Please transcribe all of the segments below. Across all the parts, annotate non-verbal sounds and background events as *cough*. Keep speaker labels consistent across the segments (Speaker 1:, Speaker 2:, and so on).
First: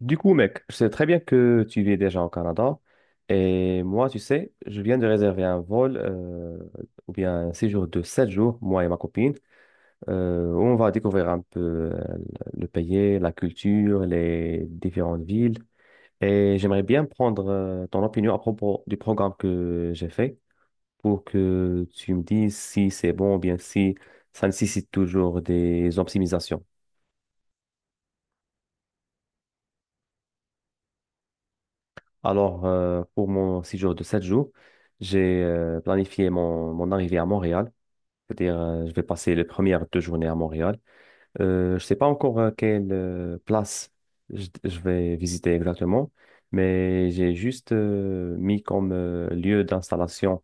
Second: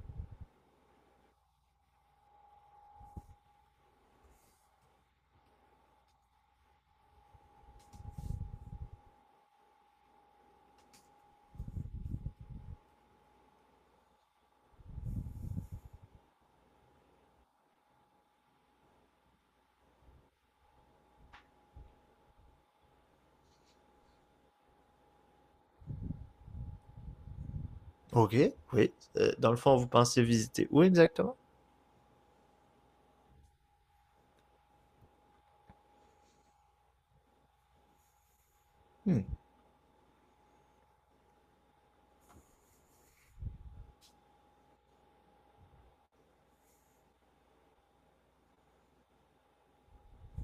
Speaker 1: Du coup, mec, je sais très bien que tu vis déjà au Canada. Et moi, tu sais, je viens de réserver un vol, ou bien un séjour de 7 jours, moi et ma copine, où on va découvrir un peu le pays, la culture, les différentes villes. Et j'aimerais bien prendre ton opinion à propos du programme que j'ai fait pour que tu me dises si c'est bon ou bien si ça nécessite toujours des optimisations.
Speaker 2: Ok, oui. Dans le fond, vous pensez visiter où exactement?
Speaker 1: Alors, pour mon séjour de 7 jours, j'ai planifié mon arrivée à Montréal. C'est-à-dire, je vais
Speaker 2: Hmm.
Speaker 1: passer les 2 premières journées à Montréal. Je ne sais pas encore quelle place je vais visiter exactement, mais j'ai juste mis comme lieu d'installation,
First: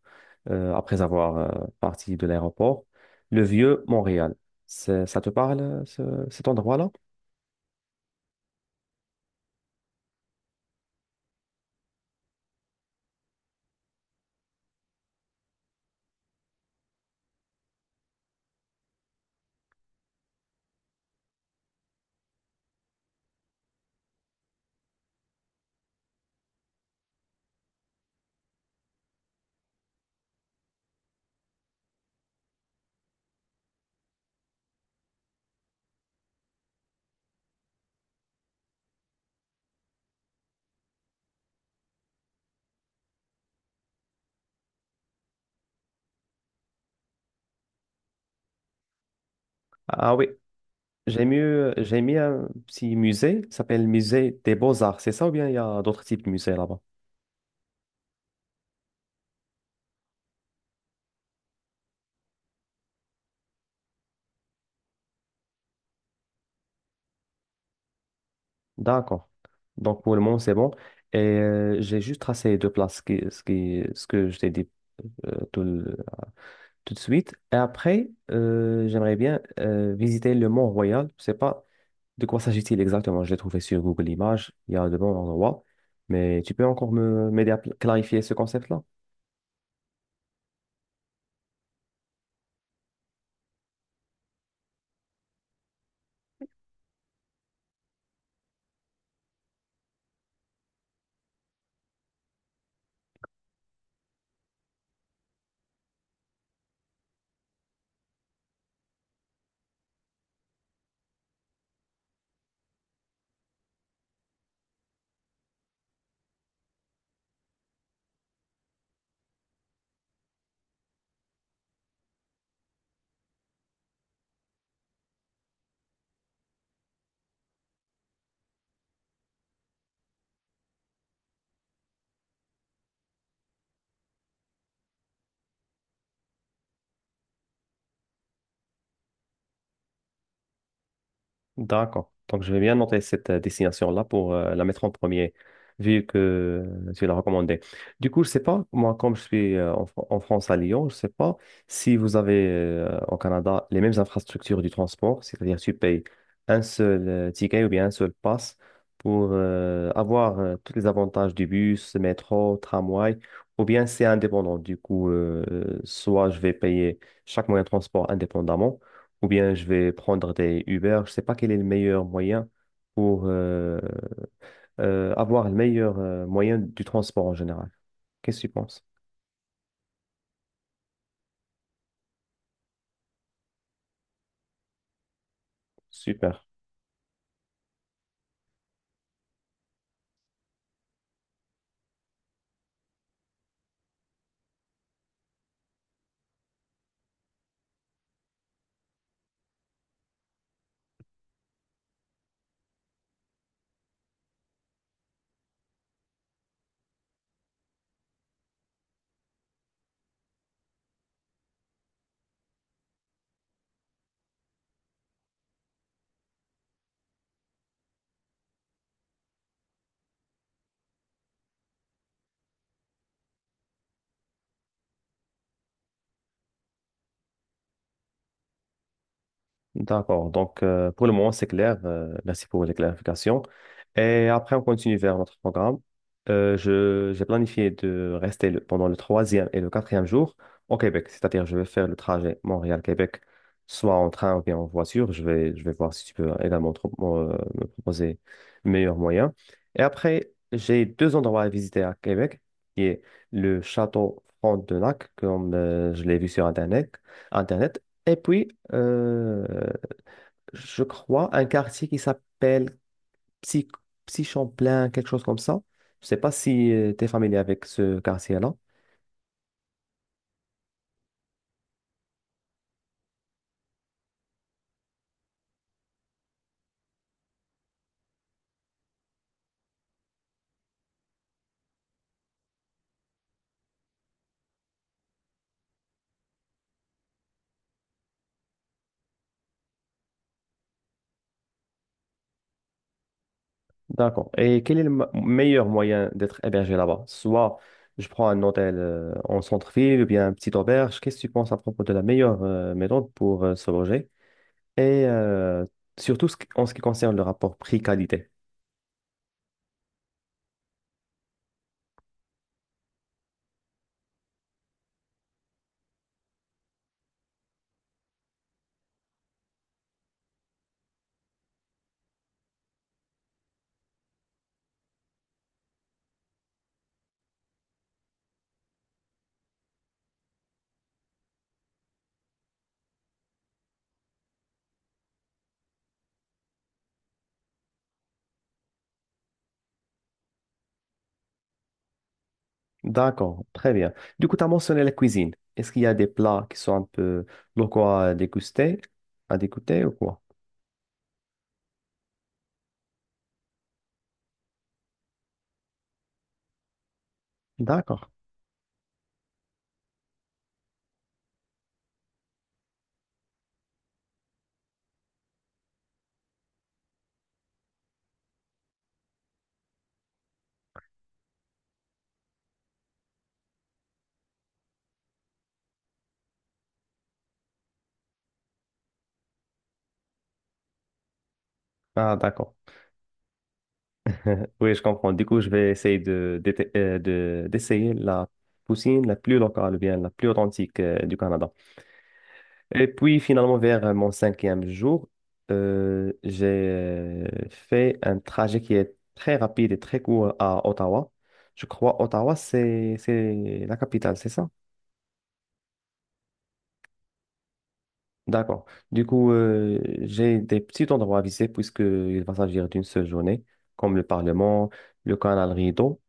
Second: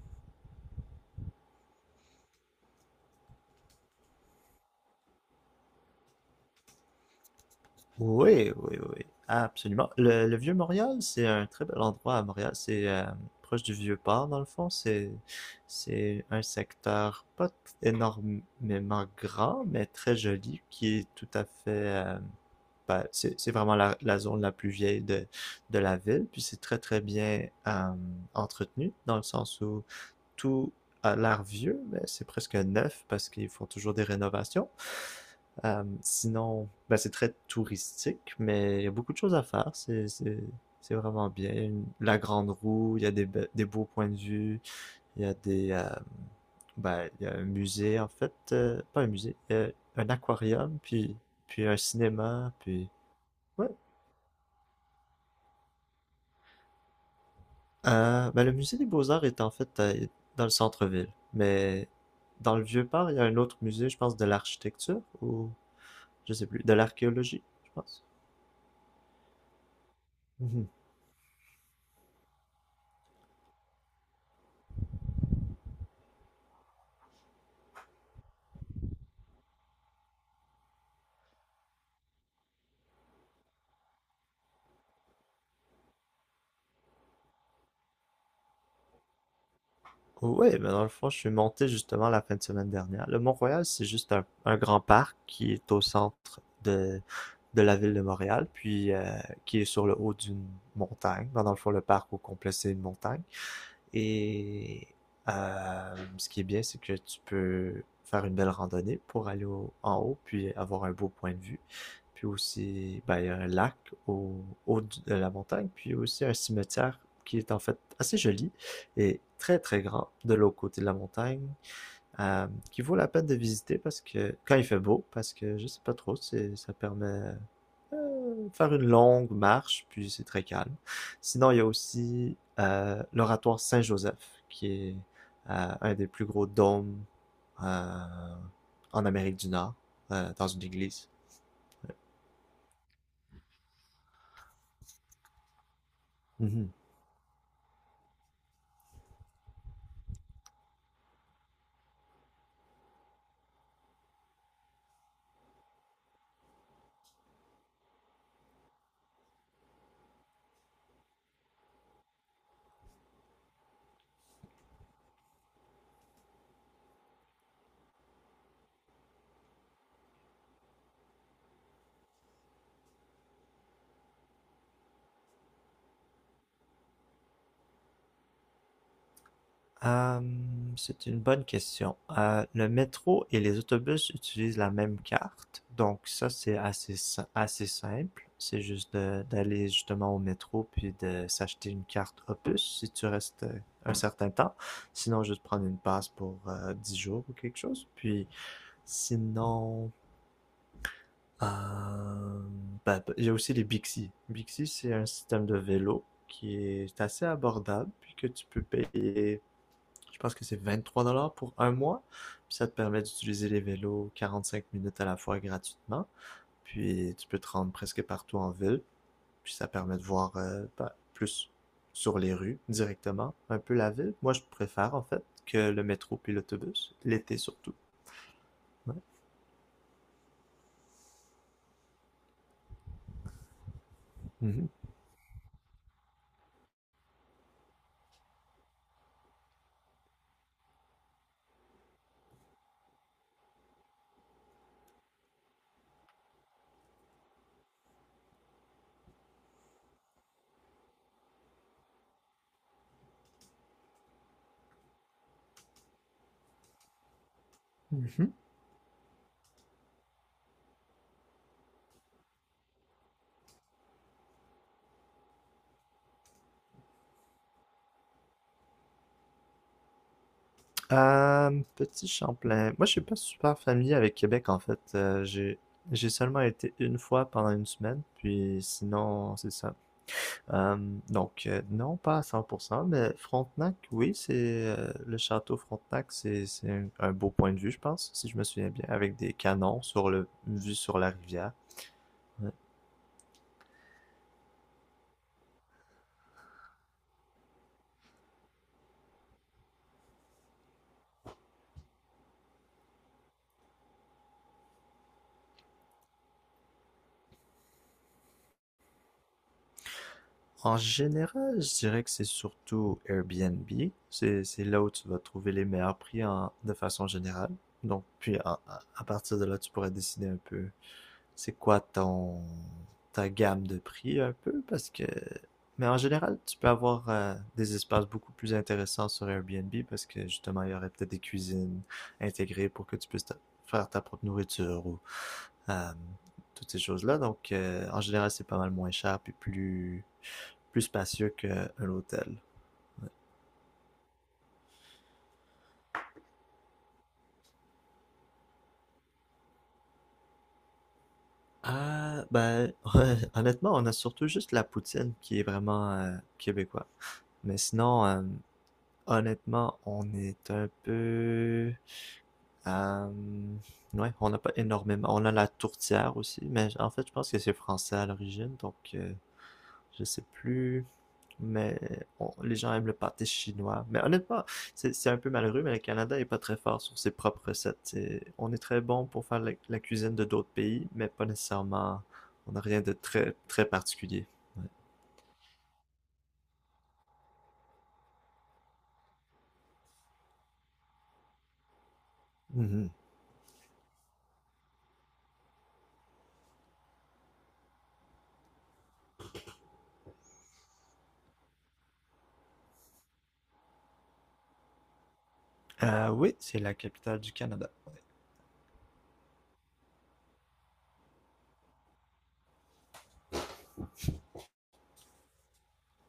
Speaker 1: après avoir parti de l'aéroport, le vieux Montréal. Ça te parle, cet endroit-là?
Speaker 2: Oui, oui, oui. Absolument. Le Vieux-Montréal, c'est un très bel endroit à Montréal. C'est proche du Vieux-Port, dans le fond. C'est un secteur pas t- énormément grand, mais très joli, qui est tout à fait... ben, c'est vraiment la zone la plus vieille de la ville. Puis c'est très, très bien entretenu, dans le sens où tout a l'air vieux, mais c'est presque neuf parce qu'ils font toujours des rénovations. C'est très touristique, mais il y a beaucoup de choses à faire. C'est vraiment bien. La grande roue, il y a des beaux points de vue, il y a il y a un musée en fait, pas un musée, un
Speaker 1: Ah oui,
Speaker 2: aquarium, puis
Speaker 1: j'ai
Speaker 2: puis
Speaker 1: mieux,
Speaker 2: un
Speaker 1: j'ai mis un
Speaker 2: cinéma, puis
Speaker 1: petit musée, ça
Speaker 2: ouais.
Speaker 1: s'appelle Musée des Beaux-Arts, c'est ça ou bien il y a d'autres types de musées là-bas?
Speaker 2: Le musée des Beaux-Arts est en fait dans le centre-ville, mais dans le Vieux-Port, il y a un autre musée, je pense, de l'architecture ou je sais plus, de l'archéologie, je pense.
Speaker 1: D'accord. Donc pour le moment, c'est
Speaker 2: Mhm.
Speaker 1: bon. Et j'ai juste tracé les deux places, ce que je t'ai dit euh, tout, le- tout de suite. Et après, j'aimerais bien visiter le Mont-Royal. Je sais pas, de quoi s'agit-il exactement? Je l'ai trouvé sur Google Images, il y a de bons endroits, mais tu peux encore me m'aider à clarifier ce concept-là?
Speaker 2: Oui, mais dans le fond, je suis monté justement la fin de semaine dernière. Le Mont-Royal, c'est juste un grand parc qui est au centre de la ville de Montréal, puis qui est sur le haut d'une montagne. Ben, dans le fond, le parc au complet, c'est une montagne. Et ce qui est bien, c'est que tu peux faire une belle randonnée pour en haut, puis avoir un beau point de vue. Puis aussi, ben, il y a un lac au haut de la montagne, puis aussi un cimetière qui est en fait assez joli et très très grand de l'autre côté de la montagne, qui vaut la peine de visiter parce que quand il fait beau, parce que je sais pas trop, c'est ça permet faire une longue marche, puis c'est très calme. Sinon, il y a aussi l'oratoire Saint-Joseph, qui est un des plus gros dômes euh, en Amérique du Nord, dans une église.
Speaker 1: D'accord. Donc, je vais bien noter cette destination-là pour la mettre en premier, vu que
Speaker 2: Mhm.
Speaker 1: tu l'as recommandé. Du coup, je sais pas, moi, comme je suis en France à Lyon, je sais pas si vous avez au Canada les mêmes infrastructures du transport, c'est-à-dire tu payes un seul ticket ou bien un seul pass pour avoir tous les avantages du bus, métro, tramway, ou bien c'est indépendant. Du coup, soit je vais payer chaque moyen de transport indépendamment ou bien je vais prendre des Uber. Je sais pas quel est le meilleur moyen pour avoir le meilleur moyen du transport en général. Qu'est-ce que tu penses?
Speaker 2: C'est une bonne question. Le métro et les autobus utilisent la même carte, donc ça
Speaker 1: Super.
Speaker 2: c'est assez, si- assez simple. C'est juste d'aller justement au métro puis de s'acheter une carte Opus si tu restes un certain temps. Sinon, juste prendre une passe pour 10 jours ou quelque chose. Puis sinon, euh, il y a aussi les Bixi. Bixi, c'est un système de vélo qui est assez abordable puis que tu peux payer je pense que c'est 23 $ pour un mois. Puis ça te permet d'utiliser les vélos 45 minutes à la fois gratuitement. Puis tu peux te rendre presque partout en ville. Puis ça permet de voir plus sur les rues directement, un peu la ville. Moi, je préfère en fait que le métro puis l'autobus, l'été surtout. Ouais.
Speaker 1: D'accord. Donc, pour le moment, c'est clair. Merci pour les clarifications. Et après, on
Speaker 2: Mhm.
Speaker 1: continue vers notre programme. J'ai planifié de rester pendant le troisième et le quatrième jour au Québec. C'est-à-dire, je vais faire le trajet Montréal-Québec, soit en train ou bien en voiture. Je vais voir si tu peux également me proposer le meilleur moyen. Et après, j'ai deux endroits à visiter à Québec, qui est le château Frontenac, comme je l'ai vu sur Internet et
Speaker 2: Mhm.
Speaker 1: puis, euh, je crois, un quartier qui s'appelle Psy, Psy-Champlain, quelque chose comme ça. Je sais pas si tu es familier avec ce quartier-là.
Speaker 2: Petit Champlain. Moi, je suis pas super familier avec Québec en fait. J'ai seulement été une fois pendant une semaine, puis sinon, c'est ça. Euh, donc, non, pas à 100%, mais Frontenac, oui, c'est le château Frontenac, c'est un beau point de vue, je pense, si je me souviens bien, avec des canons sur le vue sur la rivière. Ouais.
Speaker 1: D'accord. Et quel est le meilleur moyen d'être hébergé là-bas? Soit je prends un hôtel en centre-ville ou bien une petite auberge. Qu'est-ce que tu penses à propos de la meilleure méthode pour se loger? et euh, surtout en ce qui concerne le rapport prix-qualité.
Speaker 2: En général, je dirais que c'est surtout Airbnb. C'est là où tu vas trouver les meilleurs prix en, de façon générale. Donc, puis à partir de là, tu pourrais décider un peu c'est quoi ton ta gamme de prix un peu? Parce que. Mais en général, tu peux avoir des espaces beaucoup plus intéressants sur Airbnb parce que justement, il y aurait peut-être des cuisines intégrées pour que tu puisses faire ta propre nourriture ou euh, toutes ces choses-là. Donc, en général, c'est pas mal moins cher puis plus, plus spacieux qu'un hôtel.
Speaker 1: D'accord, très bien. Du coup, tu as mentionné la cuisine. Est-ce qu'il y a des plats qui sont un peu locaux à déguster, à dégoûter ou quoi?
Speaker 2: Ah, ben, *laughs* honnêtement, on a surtout juste la poutine qui est vraiment québécois. Mais sinon,
Speaker 1: D'accord.
Speaker 2: honnêtement, on est un peu, hem, ouais, on n'a pas énormément. On a la tourtière aussi, mais en fait, je pense que c'est français à l'origine, donc je sais plus. Mais les gens aiment le pâté chinois. Mais honnêtement, c'est un peu malheureux, mais le Canada est pas très fort sur ses propres recettes. On est très bon pour faire la cuisine de d'autres pays, mais pas nécessairement.
Speaker 1: Ah,
Speaker 2: On
Speaker 1: d'accord.
Speaker 2: n'a rien de très très particulier.
Speaker 1: Oui, je comprends. Du coup, je vais essayer d'essayer la poutine la plus locale, ou bien la plus authentique du Canada. Et
Speaker 2: Mhm.
Speaker 1: puis, finalement, vers mon cinquième jour, j'ai fait un trajet qui est très rapide et très court à Ottawa. Je crois Ottawa, c'est la capitale, c'est ça?
Speaker 2: Oui, c'est la capitale du Canada.
Speaker 1: D'accord. Du coup, j'ai des petits endroits à visiter puisqu'il va s'agir d'une seule journée, comme le Parlement, le canal Rideau.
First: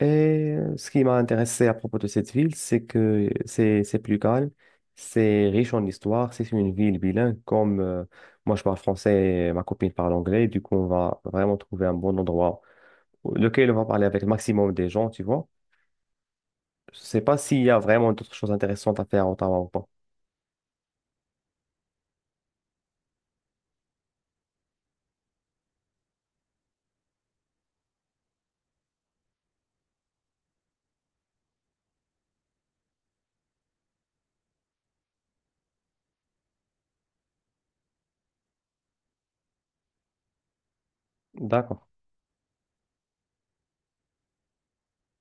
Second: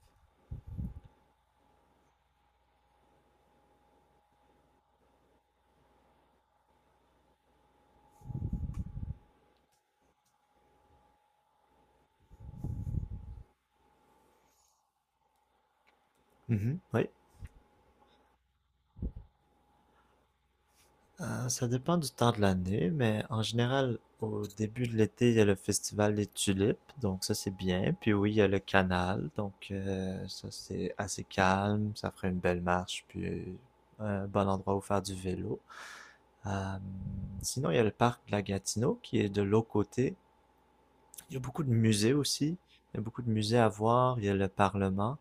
Speaker 1: Et ce qui m'a intéressé à propos de cette ville, c'est que c'est plus calme, c'est riche en histoire, c'est une ville bilingue. Comme moi je parle français et ma copine parle anglais, du coup on va vraiment trouver un bon endroit lequel on va parler avec le maximum des gens, tu vois.
Speaker 2: Mhm.
Speaker 1: Je
Speaker 2: Oui.
Speaker 1: sais pas s'il y a vraiment d'autres choses intéressantes à faire à Ottawa ou pas.
Speaker 2: Ça dépend du temps de l'année, mais en général, au début de l'été, il y a le festival des tulipes, donc ça c'est bien. Puis oui, il y a le canal, donc ça c'est assez calme, ça ferait une belle marche, puis un bon endroit où faire du vélo. Euh, sinon, il y a le parc de la Gatineau qui est de l'autre côté, il y a beaucoup de
Speaker 1: D'accord.
Speaker 2: musées aussi. Il y a beaucoup de musées à voir. Il y a le Parlement,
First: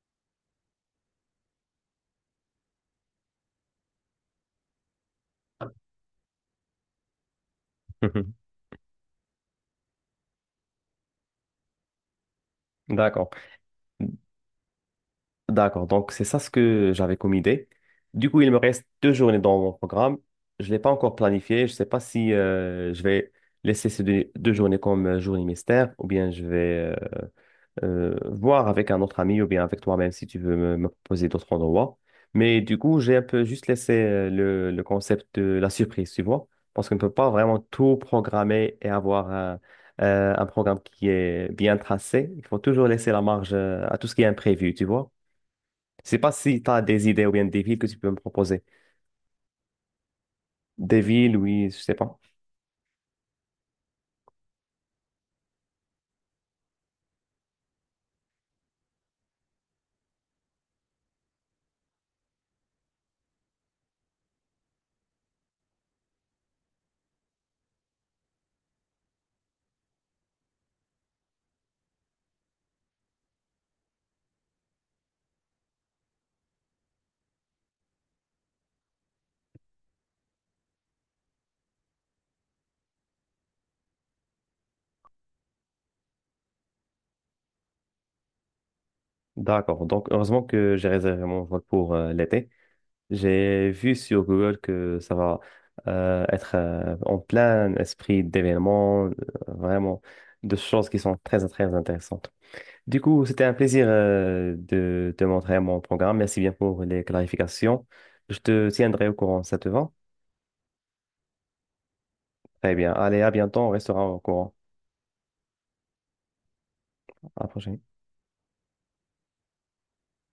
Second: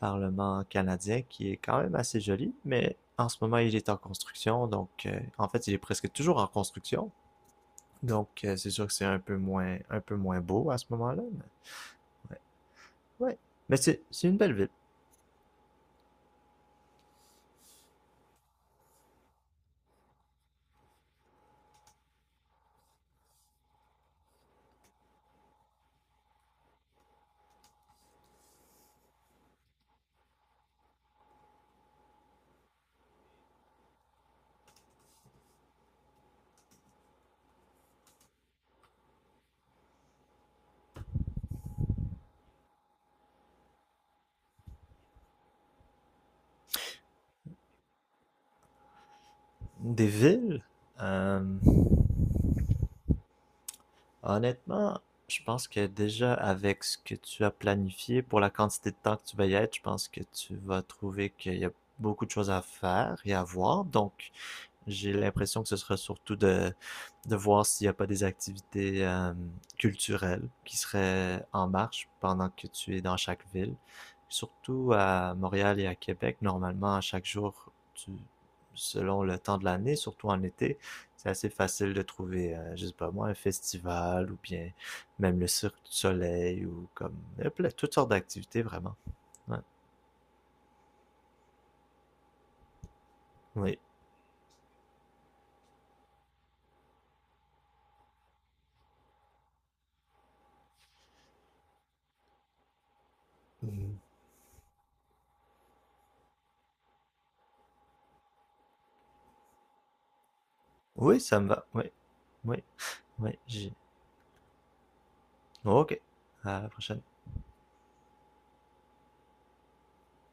Speaker 2: Parlement canadien, qui est quand même assez joli, mais en ce moment, il est en construction. Donc, en fait, il est presque toujours en construction. Donc,
Speaker 1: *laughs*
Speaker 2: c'est sûr que c'est un peu moins beau à ce moment-là. Mais
Speaker 1: D'accord.
Speaker 2: ouais, mais c'est une belle ville.
Speaker 1: D'accord, donc c'est ça ce que j'avais comme idée. Du coup, il me reste 2 journées dans mon programme. Je ne l'ai pas encore planifié. Je ne sais pas si je vais laisser ces deux journées comme journée mystère ou bien je vais voir avec un autre ami ou bien avec toi-même si tu veux me proposer d'autres endroits. Mais du coup, j'ai un peu juste laissé le concept de la surprise, tu vois, parce qu'on ne peut pas vraiment tout programmer et avoir un programme qui est bien tracé. Il faut toujours laisser la marge à tout ce qui est imprévu, tu vois. Je sais pas si tu as des idées ou bien des villes que tu peux me proposer.
Speaker 2: Des villes.
Speaker 1: Des villes,
Speaker 2: euh,
Speaker 1: oui, je sais pas.
Speaker 2: Honnêtement, je pense que déjà avec ce que tu as planifié pour la quantité de temps que tu vas y être, je pense que tu vas trouver qu'il y a beaucoup de choses à faire et à voir. Donc, j'ai l'impression que ce sera surtout de voir s'il n'y a pas des activités culturelles qui seraient en marche pendant que tu es dans chaque ville. Surtout à Montréal et à Québec, normalement, à chaque jour, tu, selon le temps de l'année, surtout en été, c'est assez facile de trouver, je sais pas moi, un festival ou bien même le Cirque du Soleil ou comme toutes sortes d'activités vraiment. Ouais.
Speaker 1: D'accord. Donc, heureusement que j'ai réservé mon vol pour l'été. J'ai
Speaker 2: Oui.
Speaker 1: vu sur Google que ça va être en plein esprit d'événements, vraiment de choses qui sont très, très intéressantes. Du coup, c'était un plaisir de te montrer mon programme. Merci bien pour les clarifications. Je te tiendrai au courant, ça te va?
Speaker 2: Oui, ça me va. Oui, oui,
Speaker 1: Très bien. Allez, à
Speaker 2: oui.
Speaker 1: bientôt. On
Speaker 2: J'ai
Speaker 1: restera au courant.
Speaker 2: ok, à la prochaine.
Speaker 1: À la prochaine.